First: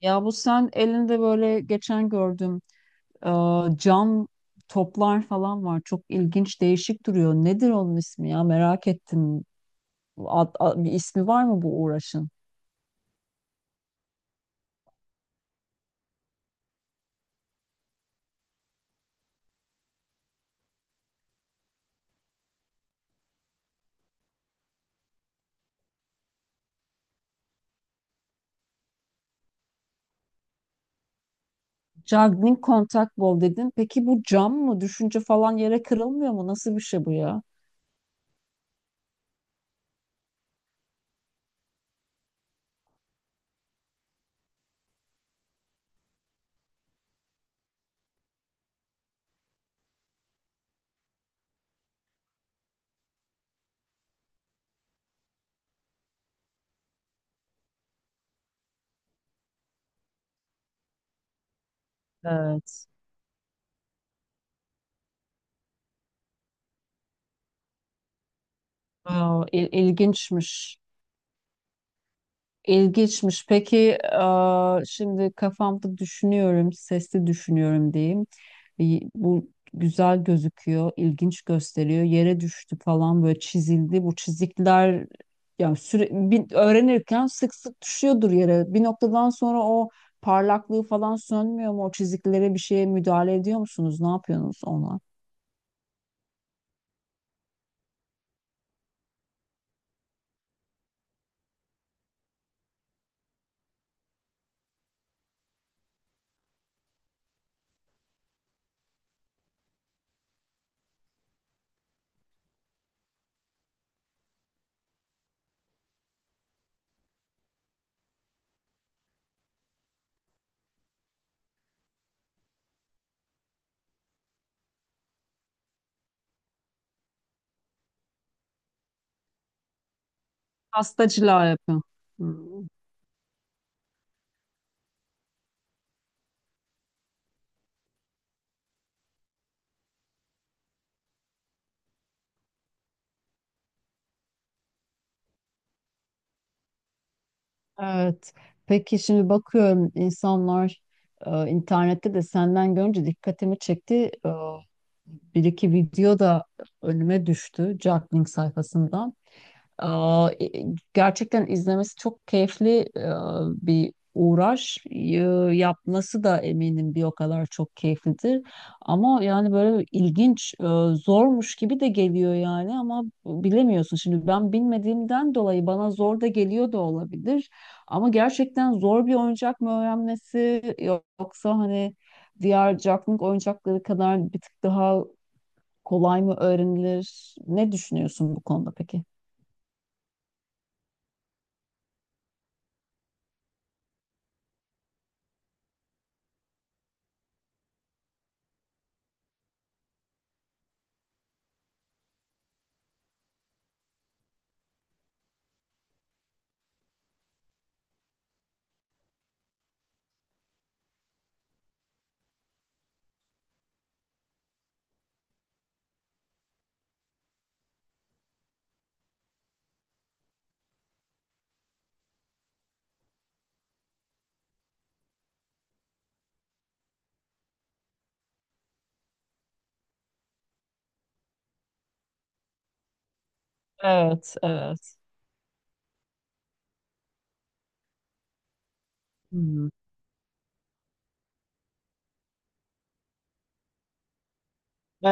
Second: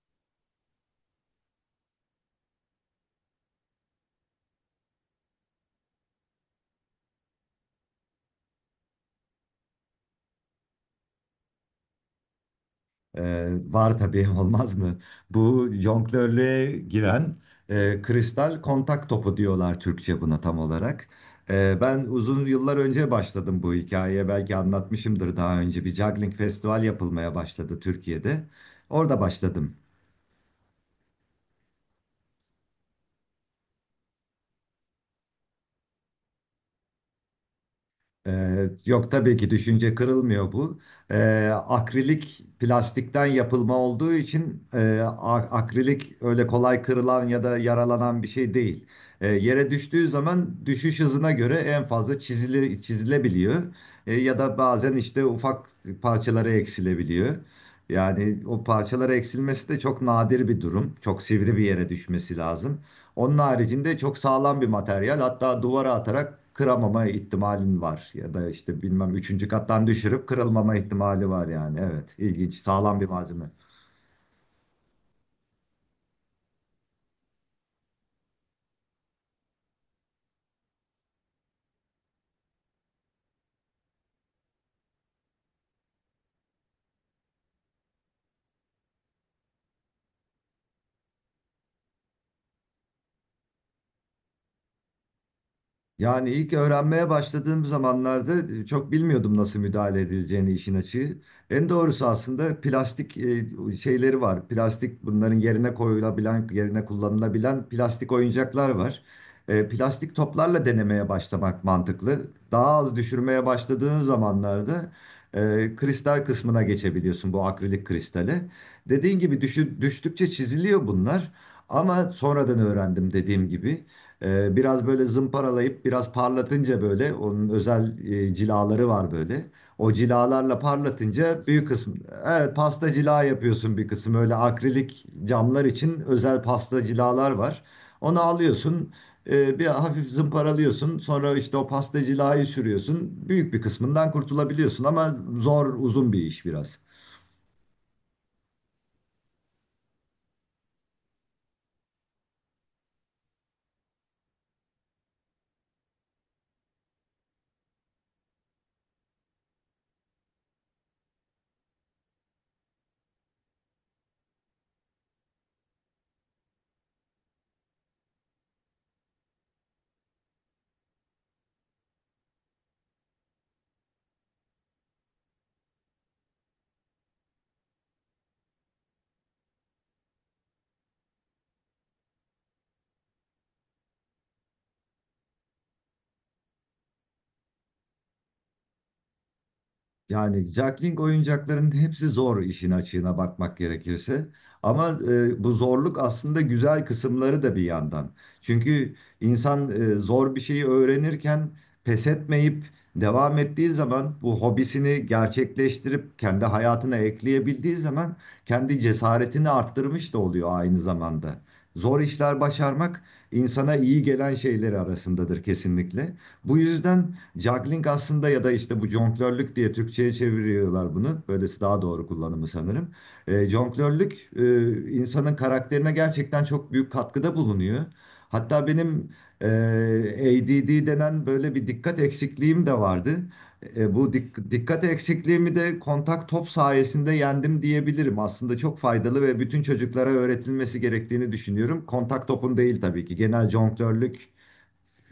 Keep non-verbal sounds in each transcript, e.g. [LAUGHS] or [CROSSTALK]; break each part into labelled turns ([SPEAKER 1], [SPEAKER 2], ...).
[SPEAKER 1] Ya bu sen elinde böyle geçen gördüm e, cam toplar falan var. Çok ilginç, değişik duruyor. Nedir onun ismi ya? Merak ettim. Bir ismi var mı bu uğraşın?
[SPEAKER 2] Ee, Var tabii [LAUGHS] olmaz mı? Bu jonglörlüğe giren kristal kontak topu diyorlar Türkçe buna tam olarak. Ben uzun yıllar önce başladım bu hikayeye. Belki anlatmışımdır daha önce. Bir juggling festival yapılmaya başladı Türkiye'de. Orada başladım.
[SPEAKER 1] Juggling contact ball dedin. Peki bu cam mı? Düşünce falan yere kırılmıyor mu? Nasıl bir şey bu ya?
[SPEAKER 2] Yok tabii ki düşünce kırılmıyor bu. Akrilik plastikten yapılma olduğu için akrilik öyle kolay kırılan ya da yaralanan bir şey değil. Yere düştüğü zaman düşüş hızına göre en fazla çizili, çizilebiliyor. Ya da bazen işte ufak parçalara eksilebiliyor. Yani o parçalara eksilmesi de çok nadir bir durum. Çok sivri bir yere düşmesi lazım.
[SPEAKER 1] Evet.
[SPEAKER 2] Onun haricinde çok sağlam bir materyal. Hatta duvara atarak kıramama ihtimalin var. Ya da işte bilmem
[SPEAKER 1] Aa,
[SPEAKER 2] üçüncü kattan düşürüp
[SPEAKER 1] ilginçmiş.
[SPEAKER 2] kırılmama ihtimali var yani. Evet, ilginç, sağlam bir
[SPEAKER 1] İlginçmiş.
[SPEAKER 2] malzeme.
[SPEAKER 1] Peki şimdi kafamda düşünüyorum, sesli düşünüyorum diyeyim. Bu güzel gözüküyor, ilginç gösteriyor. Yere düştü falan böyle çizildi. Bu çizikler yani öğrenirken sık sık düşüyordur yere. Bir noktadan sonra o parlaklığı falan sönmüyor mu? O çiziklere bir şeye müdahale ediyor musunuz? Ne yapıyorsunuz ona?
[SPEAKER 2] Yani ilk öğrenmeye başladığım zamanlarda çok bilmiyordum nasıl müdahale edileceğini işin açığı. En doğrusu aslında plastik şeyleri var. Plastik bunların yerine koyulabilen, yerine kullanılabilen plastik oyuncaklar var. Plastik toplarla denemeye başlamak mantıklı. Daha az düşürmeye başladığın zamanlarda kristal kısmına geçebiliyorsun bu akrilik kristale. Dediğin gibi düştükçe çiziliyor bunlar. Ama sonradan öğrendim dediğim gibi. Biraz böyle zımparalayıp biraz parlatınca böyle onun özel cilaları var böyle. O cilalarla
[SPEAKER 1] Hasta
[SPEAKER 2] parlatınca
[SPEAKER 1] cila
[SPEAKER 2] büyük
[SPEAKER 1] yapıyor.
[SPEAKER 2] kısmı, evet,
[SPEAKER 1] Hmm.
[SPEAKER 2] pasta cila yapıyorsun, bir kısım öyle. Akrilik camlar için özel pasta cilalar var. Onu alıyorsun, bir hafif zımparalıyorsun, sonra işte o pasta cilayı sürüyorsun, büyük bir kısmından kurtulabiliyorsun ama zor, uzun bir iş biraz.
[SPEAKER 1] Evet. Peki şimdi bakıyorum insanlar internette de senden görünce dikkatimi çekti. E, Bir iki video da önüme düştü Jacklink sayfasından. Aa, gerçekten izlemesi çok keyifli bir uğraş. Yapması da eminim bir o kadar çok keyiflidir. Ama yani böyle ilginç, zormuş gibi de geliyor yani ama bilemiyorsun. Şimdi ben bilmediğimden dolayı bana zor da geliyor da olabilir. Ama gerçekten zor bir oyuncak mı öğrenmesi yoksa hani diğer caklık oyuncakları kadar bir tık daha kolay mı öğrenilir? Ne düşünüyorsun bu konuda peki?
[SPEAKER 2] Yani Jackling oyuncaklarının hepsi zor, işin açığına bakmak gerekirse. Ama bu zorluk aslında güzel kısımları da bir yandan. Çünkü insan zor bir şeyi öğrenirken pes etmeyip devam ettiği zaman, bu hobisini gerçekleştirip kendi hayatına ekleyebildiği zaman kendi cesaretini arttırmış da oluyor aynı zamanda. Zor işler başarmak insana iyi gelen şeyleri arasındadır kesinlikle. Bu yüzden Juggling aslında, ya da işte bu jonglörlük diye Türkçe'ye çeviriyorlar bunu. Böylesi daha doğru kullanımı sanırım. Jonglörlük insanın karakterine gerçekten çok büyük katkıda bulunuyor. Hatta benim e, ADD denen böyle bir dikkat eksikliğim de vardı.
[SPEAKER 1] Evet,
[SPEAKER 2] Dikkat
[SPEAKER 1] evet.
[SPEAKER 2] eksikliğimi de kontak top sayesinde yendim diyebilirim. Aslında çok faydalı ve bütün
[SPEAKER 1] Hmm.
[SPEAKER 2] çocuklara öğretilmesi gerektiğini düşünüyorum. Kontak topun değil tabii ki, genel jonglörlük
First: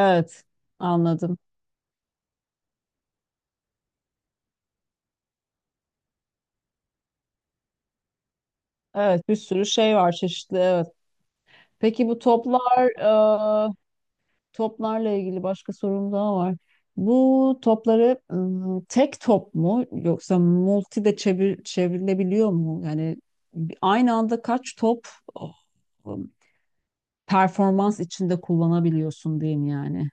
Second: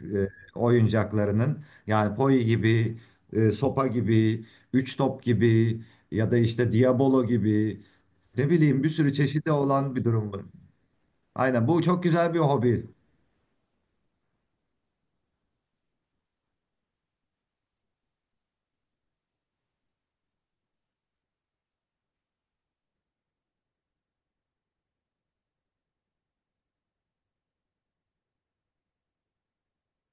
[SPEAKER 2] e,
[SPEAKER 1] anladım.
[SPEAKER 2] oyuncaklarının. Yani Poi gibi, sopa gibi, üç top gibi ya da işte Diabolo gibi, ne bileyim, bir sürü
[SPEAKER 1] Evet, bir
[SPEAKER 2] çeşidi
[SPEAKER 1] sürü şey
[SPEAKER 2] olan bir
[SPEAKER 1] var
[SPEAKER 2] durum bu.
[SPEAKER 1] çeşitli. Evet.
[SPEAKER 2] Aynen, bu çok
[SPEAKER 1] Peki bu
[SPEAKER 2] güzel bir hobi.
[SPEAKER 1] toplar, e, toplarla ilgili başka sorum daha var. Bu topları ım, tek top mu yoksa multi de çevrilebiliyor mu? Yani aynı anda kaç top oh, ım, performans içinde kullanabiliyorsun diyeyim yani.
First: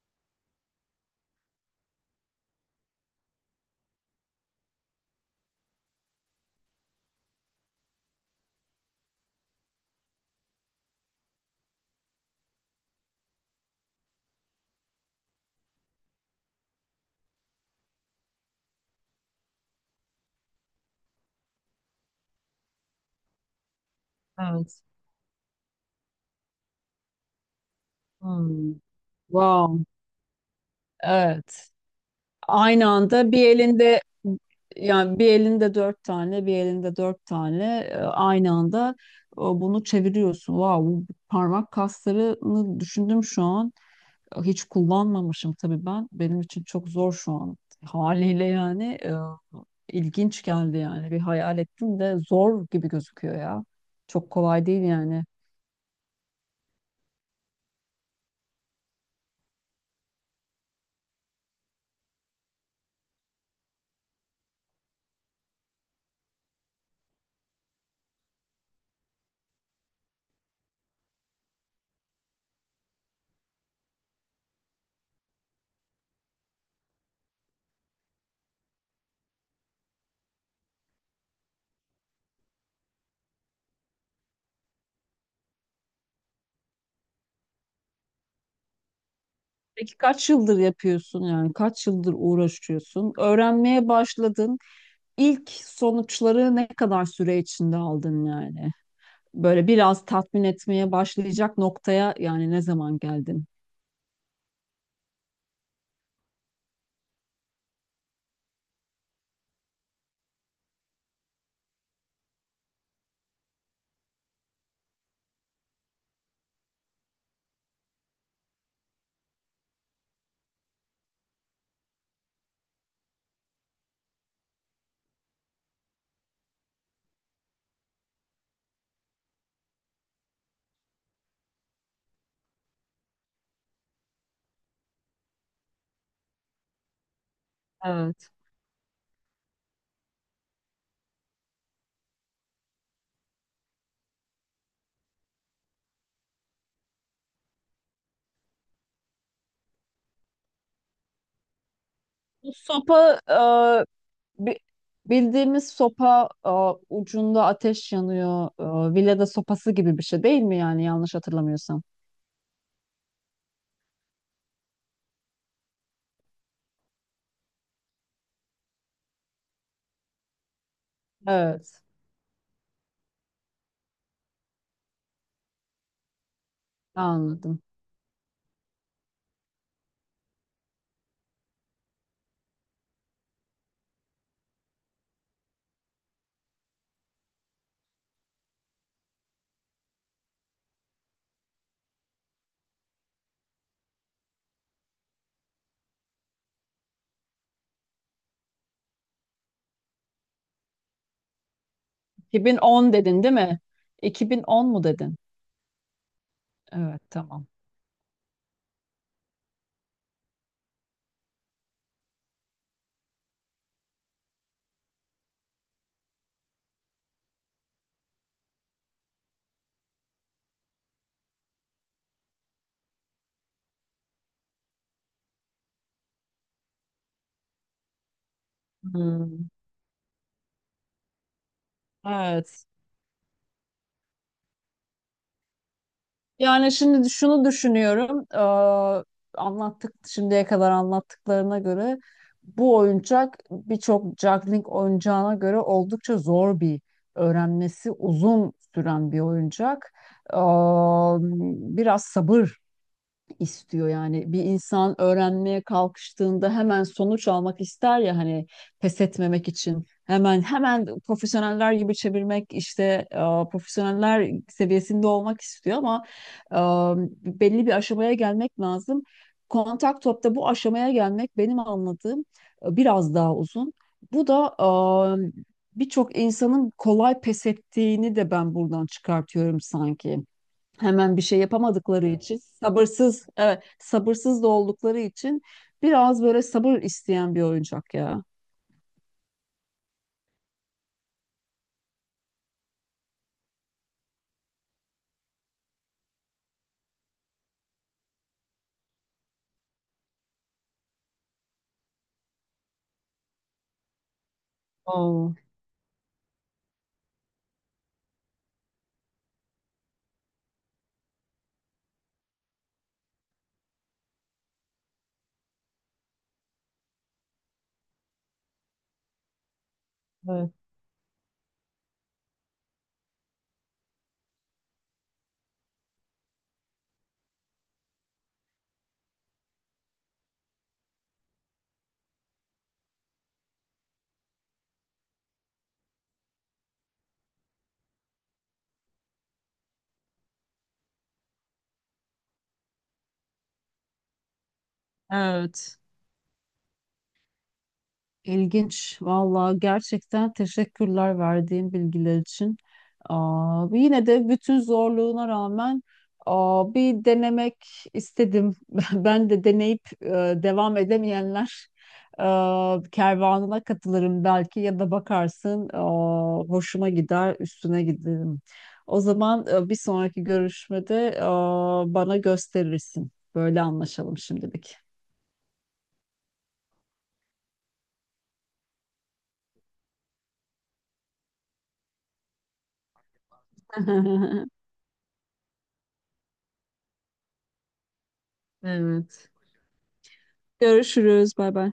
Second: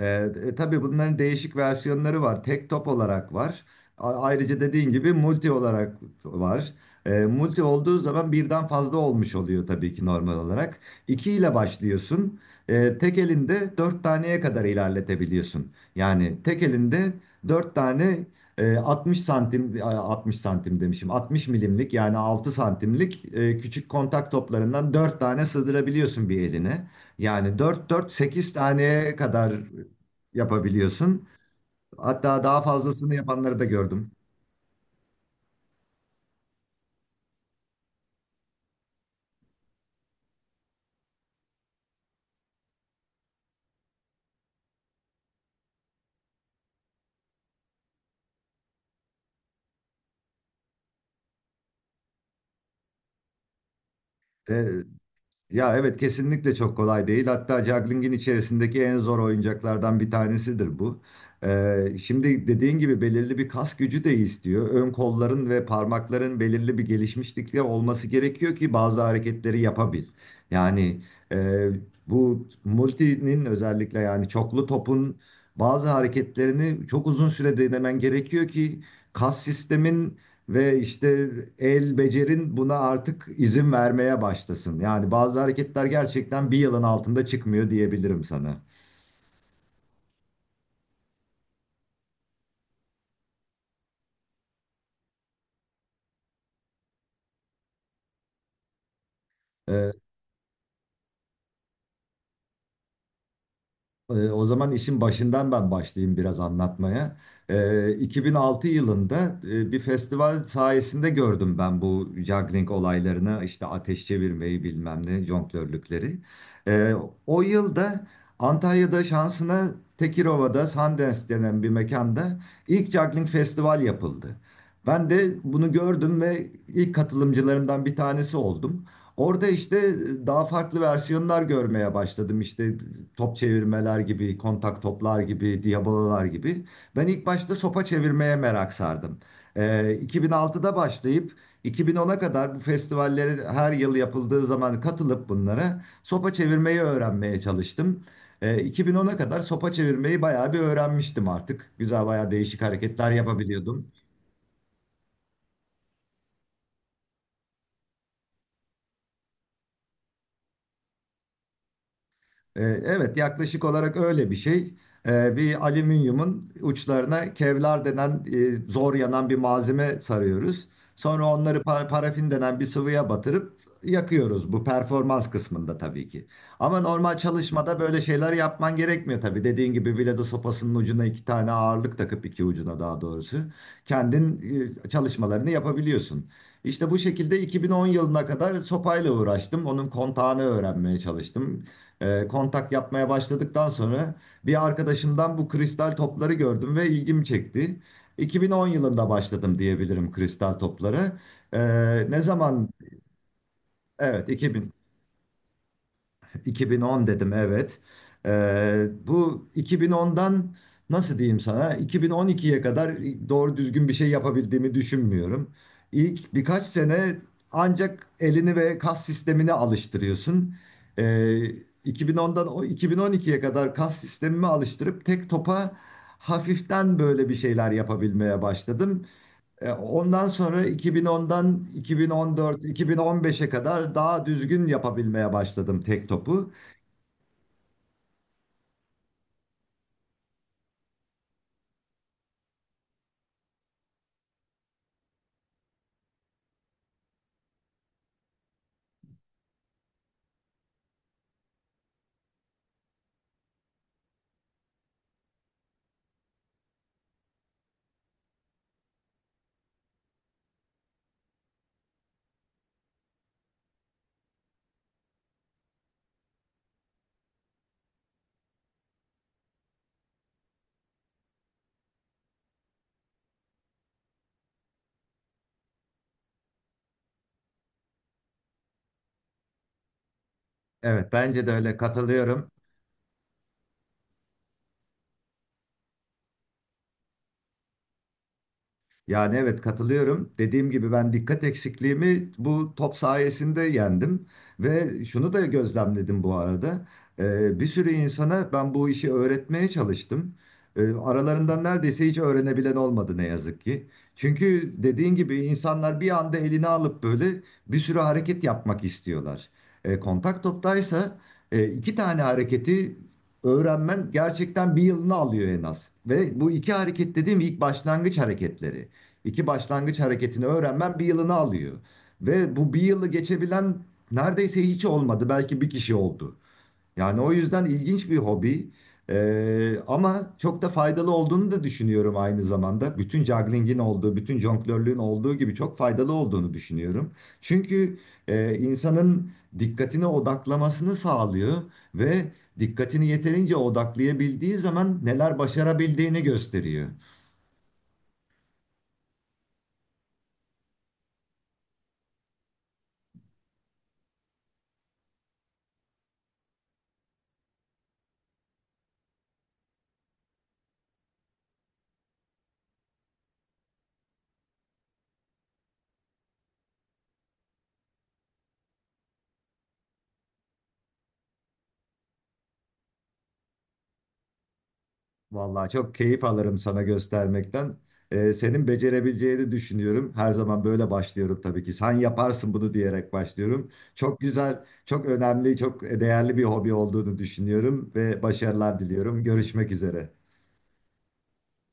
[SPEAKER 2] Tabii bunların değişik versiyonları var. Tek top olarak var. Ayrıca dediğin gibi multi olarak var. Multi olduğu zaman birden fazla olmuş oluyor tabii ki, normal olarak. İki ile başlıyorsun. Tek elinde dört taneye kadar ilerletebiliyorsun. Yani tek elinde dört tane, 60 santim, 60 santim demişim, 60 milimlik yani 6 santimlik, küçük kontak
[SPEAKER 1] Evet.
[SPEAKER 2] toplarından dört tane sığdırabiliyorsun bir eline. Yani dört dört sekiz
[SPEAKER 1] Hmm.
[SPEAKER 2] taneye kadar
[SPEAKER 1] Wow.
[SPEAKER 2] yapabiliyorsun.
[SPEAKER 1] Evet.
[SPEAKER 2] Hatta daha
[SPEAKER 1] Aynı
[SPEAKER 2] fazlasını
[SPEAKER 1] anda bir
[SPEAKER 2] yapanları da
[SPEAKER 1] elinde
[SPEAKER 2] gördüm.
[SPEAKER 1] yani bir elinde dört tane, bir elinde dört tane aynı anda bunu çeviriyorsun. Wow, bu parmak kaslarını düşündüm şu an. Hiç kullanmamışım tabii ben. Benim için çok zor şu an haliyle yani ilginç geldi yani. Bir hayal ettim de zor gibi gözüküyor ya. Çok kolay
[SPEAKER 2] E,
[SPEAKER 1] değil yani.
[SPEAKER 2] Ya evet, kesinlikle çok kolay değil. Hatta juggling'in içerisindeki en zor oyuncaklardan bir tanesidir bu. Şimdi dediğin gibi belirli bir kas gücü de istiyor. Ön kolların ve parmakların belirli bir gelişmişlikte olması gerekiyor ki bazı hareketleri yapabil. Yani e, bu multinin, özellikle yani çoklu topun, bazı hareketlerini çok uzun süre denemen gerekiyor ki kas sistemin ve işte el becerin buna artık izin vermeye başlasın. Yani bazı hareketler gerçekten bir yılın altında çıkmıyor diyebilirim sana.
[SPEAKER 1] Peki kaç yıldır yapıyorsun yani? Kaç yıldır uğraşıyorsun? Öğrenmeye başladın. İlk sonuçları ne kadar süre içinde aldın yani? Böyle
[SPEAKER 2] Ee,
[SPEAKER 1] biraz tatmin etmeye başlayacak noktaya yani ne zaman geldin?
[SPEAKER 2] O zaman işin başından ben başlayayım biraz anlatmaya. 2006 yılında bir festival sayesinde gördüm ben bu juggling olaylarını, işte ateş çevirmeyi bilmem ne, jonglörlükleri. Ee, O yılda Antalya'da, şansına Tekirova'da Sundance denen bir mekanda ilk juggling festival yapıldı. Ben de bunu gördüm ve ilk katılımcılarından bir tanesi oldum. Orada işte daha farklı versiyonlar görmeye başladım. İşte top çevirmeler gibi, kontak toplar gibi, diabolalar gibi. Ben ilk başta sopa
[SPEAKER 1] Evet.
[SPEAKER 2] çevirmeye merak sardım. 2006'da başlayıp 2010'a kadar bu festivallere her yıl yapıldığı zaman katılıp bunlara sopa çevirmeyi öğrenmeye çalıştım. 2010'a kadar sopa çevirmeyi bayağı bir öğrenmiştim artık. Güzel, bayağı
[SPEAKER 1] Bu
[SPEAKER 2] değişik hareketler
[SPEAKER 1] sopa
[SPEAKER 2] yapabiliyordum.
[SPEAKER 1] bi- bildiğimiz sopa ucunda ateş yanıyor. Villada sopası gibi bir şey değil mi yani yanlış hatırlamıyorsam?
[SPEAKER 2] Evet, yaklaşık olarak öyle bir şey. Bir alüminyumun uçlarına kevlar denen zor yanan bir malzeme sarıyoruz. Sonra onları
[SPEAKER 1] Evet.
[SPEAKER 2] parafin denen bir sıvıya batırıp yakıyoruz. Bu performans kısmında tabii ki. Ama normal
[SPEAKER 1] Anladım.
[SPEAKER 2] çalışmada böyle şeyler yapman gerekmiyor tabii. Dediğin gibi biledo sopasının ucuna iki tane ağırlık takıp, iki ucuna daha doğrusu, kendin çalışmalarını yapabiliyorsun. İşte bu şekilde 2010 yılına kadar sopayla uğraştım. Onun kontağını öğrenmeye çalıştım, kontak yapmaya başladıktan sonra bir arkadaşımdan bu kristal topları gördüm ve ilgimi çekti. 2010 yılında başladım diyebilirim kristal toplara. E, ne zaman?
[SPEAKER 1] 2010 dedin değil mi?
[SPEAKER 2] Evet,
[SPEAKER 1] 2010
[SPEAKER 2] 2000.
[SPEAKER 1] mu dedin? Evet,
[SPEAKER 2] 2010 dedim
[SPEAKER 1] tamam.
[SPEAKER 2] evet. Bu 2010'dan, nasıl diyeyim sana, 2012'ye kadar doğru düzgün bir şey yapabildiğimi düşünmüyorum. İlk birkaç sene ancak elini ve kas sistemini alıştırıyorsun. Ee, 2010'dan o 2012'ye kadar kas sistemimi alıştırıp tek topa hafiften böyle bir şeyler yapabilmeye başladım.
[SPEAKER 1] Hmm.
[SPEAKER 2] Ondan sonra 2010'dan 2014,
[SPEAKER 1] Evet.
[SPEAKER 2] 2015'e kadar daha düzgün yapabilmeye başladım tek topu.
[SPEAKER 1] Yani şimdi şunu düşünüyorum. Anlattık şimdiye kadar anlattıklarına göre bu oyuncak birçok juggling oyuncağına göre oldukça zor bir öğrenmesi uzun süren bir oyuncak. Eee, Biraz sabır istiyor yani bir insan öğrenmeye kalkıştığında hemen sonuç almak ister ya hani pes etmemek için hemen hemen profesyoneller gibi çevirmek işte e, profesyoneller seviyesinde olmak istiyor ama e, belli bir aşamaya gelmek lazım. Kontak topta bu aşamaya gelmek benim anladığım biraz daha uzun. Bu da e, birçok insanın kolay pes ettiğini de ben buradan çıkartıyorum sanki
[SPEAKER 2] Evet,
[SPEAKER 1] hemen bir şey
[SPEAKER 2] bence de öyle,
[SPEAKER 1] yapamadıkları için
[SPEAKER 2] katılıyorum.
[SPEAKER 1] sabırsız evet, sabırsız da oldukları için biraz böyle sabır isteyen bir oyuncak ya.
[SPEAKER 2] Yani evet, katılıyorum. Dediğim gibi, ben dikkat eksikliğimi bu top sayesinde yendim. Ve şunu da gözlemledim bu arada. Bir sürü insana ben bu işi öğretmeye çalıştım. Aralarından neredeyse hiç öğrenebilen olmadı ne yazık ki. Çünkü dediğin
[SPEAKER 1] Oo,
[SPEAKER 2] gibi insanlar bir anda elini alıp böyle bir sürü hareket yapmak istiyorlar. Kontak toptaysa iki tane hareketi öğrenmen gerçekten bir yılını alıyor en az. Ve bu iki hareket dediğim ilk başlangıç hareketleri. İki başlangıç hareketini
[SPEAKER 1] evet.
[SPEAKER 2] öğrenmen bir yılını alıyor. Ve bu bir yılı geçebilen neredeyse hiç olmadı. Belki bir kişi oldu. Yani o yüzden ilginç bir hobi. Ama çok da faydalı olduğunu da düşünüyorum aynı zamanda. Bütün juggling'in olduğu, bütün jonglörlüğün olduğu gibi çok faydalı olduğunu düşünüyorum. Çünkü insanın dikkatini odaklamasını sağlıyor ve dikkatini yeterince odaklayabildiği zaman neler
[SPEAKER 1] Evet.
[SPEAKER 2] başarabildiğini gösteriyor.
[SPEAKER 1] İlginç. Vallahi gerçekten teşekkürler verdiğin bilgiler için. Aa, yine de bütün zorluğuna rağmen aa, bir denemek istedim. [LAUGHS] Ben de deneyip devam edemeyenler kervanına katılırım belki ya da bakarsın aa, hoşuma gider üstüne giderim. O zaman bir sonraki görüşmede aa, bana gösterirsin. Böyle anlaşalım şimdilik.
[SPEAKER 2] Vallahi çok keyif alırım sana göstermekten. Senin becerebileceğini düşünüyorum. Her zaman böyle başlıyorum tabii ki. Sen yaparsın bunu diyerek başlıyorum. Çok
[SPEAKER 1] [LAUGHS]
[SPEAKER 2] güzel, çok önemli, çok değerli bir hobi olduğunu düşünüyorum ve başarılar diliyorum.
[SPEAKER 1] Evet.
[SPEAKER 2] Görüşmek üzere.
[SPEAKER 1] Görüşürüz. Bay bay.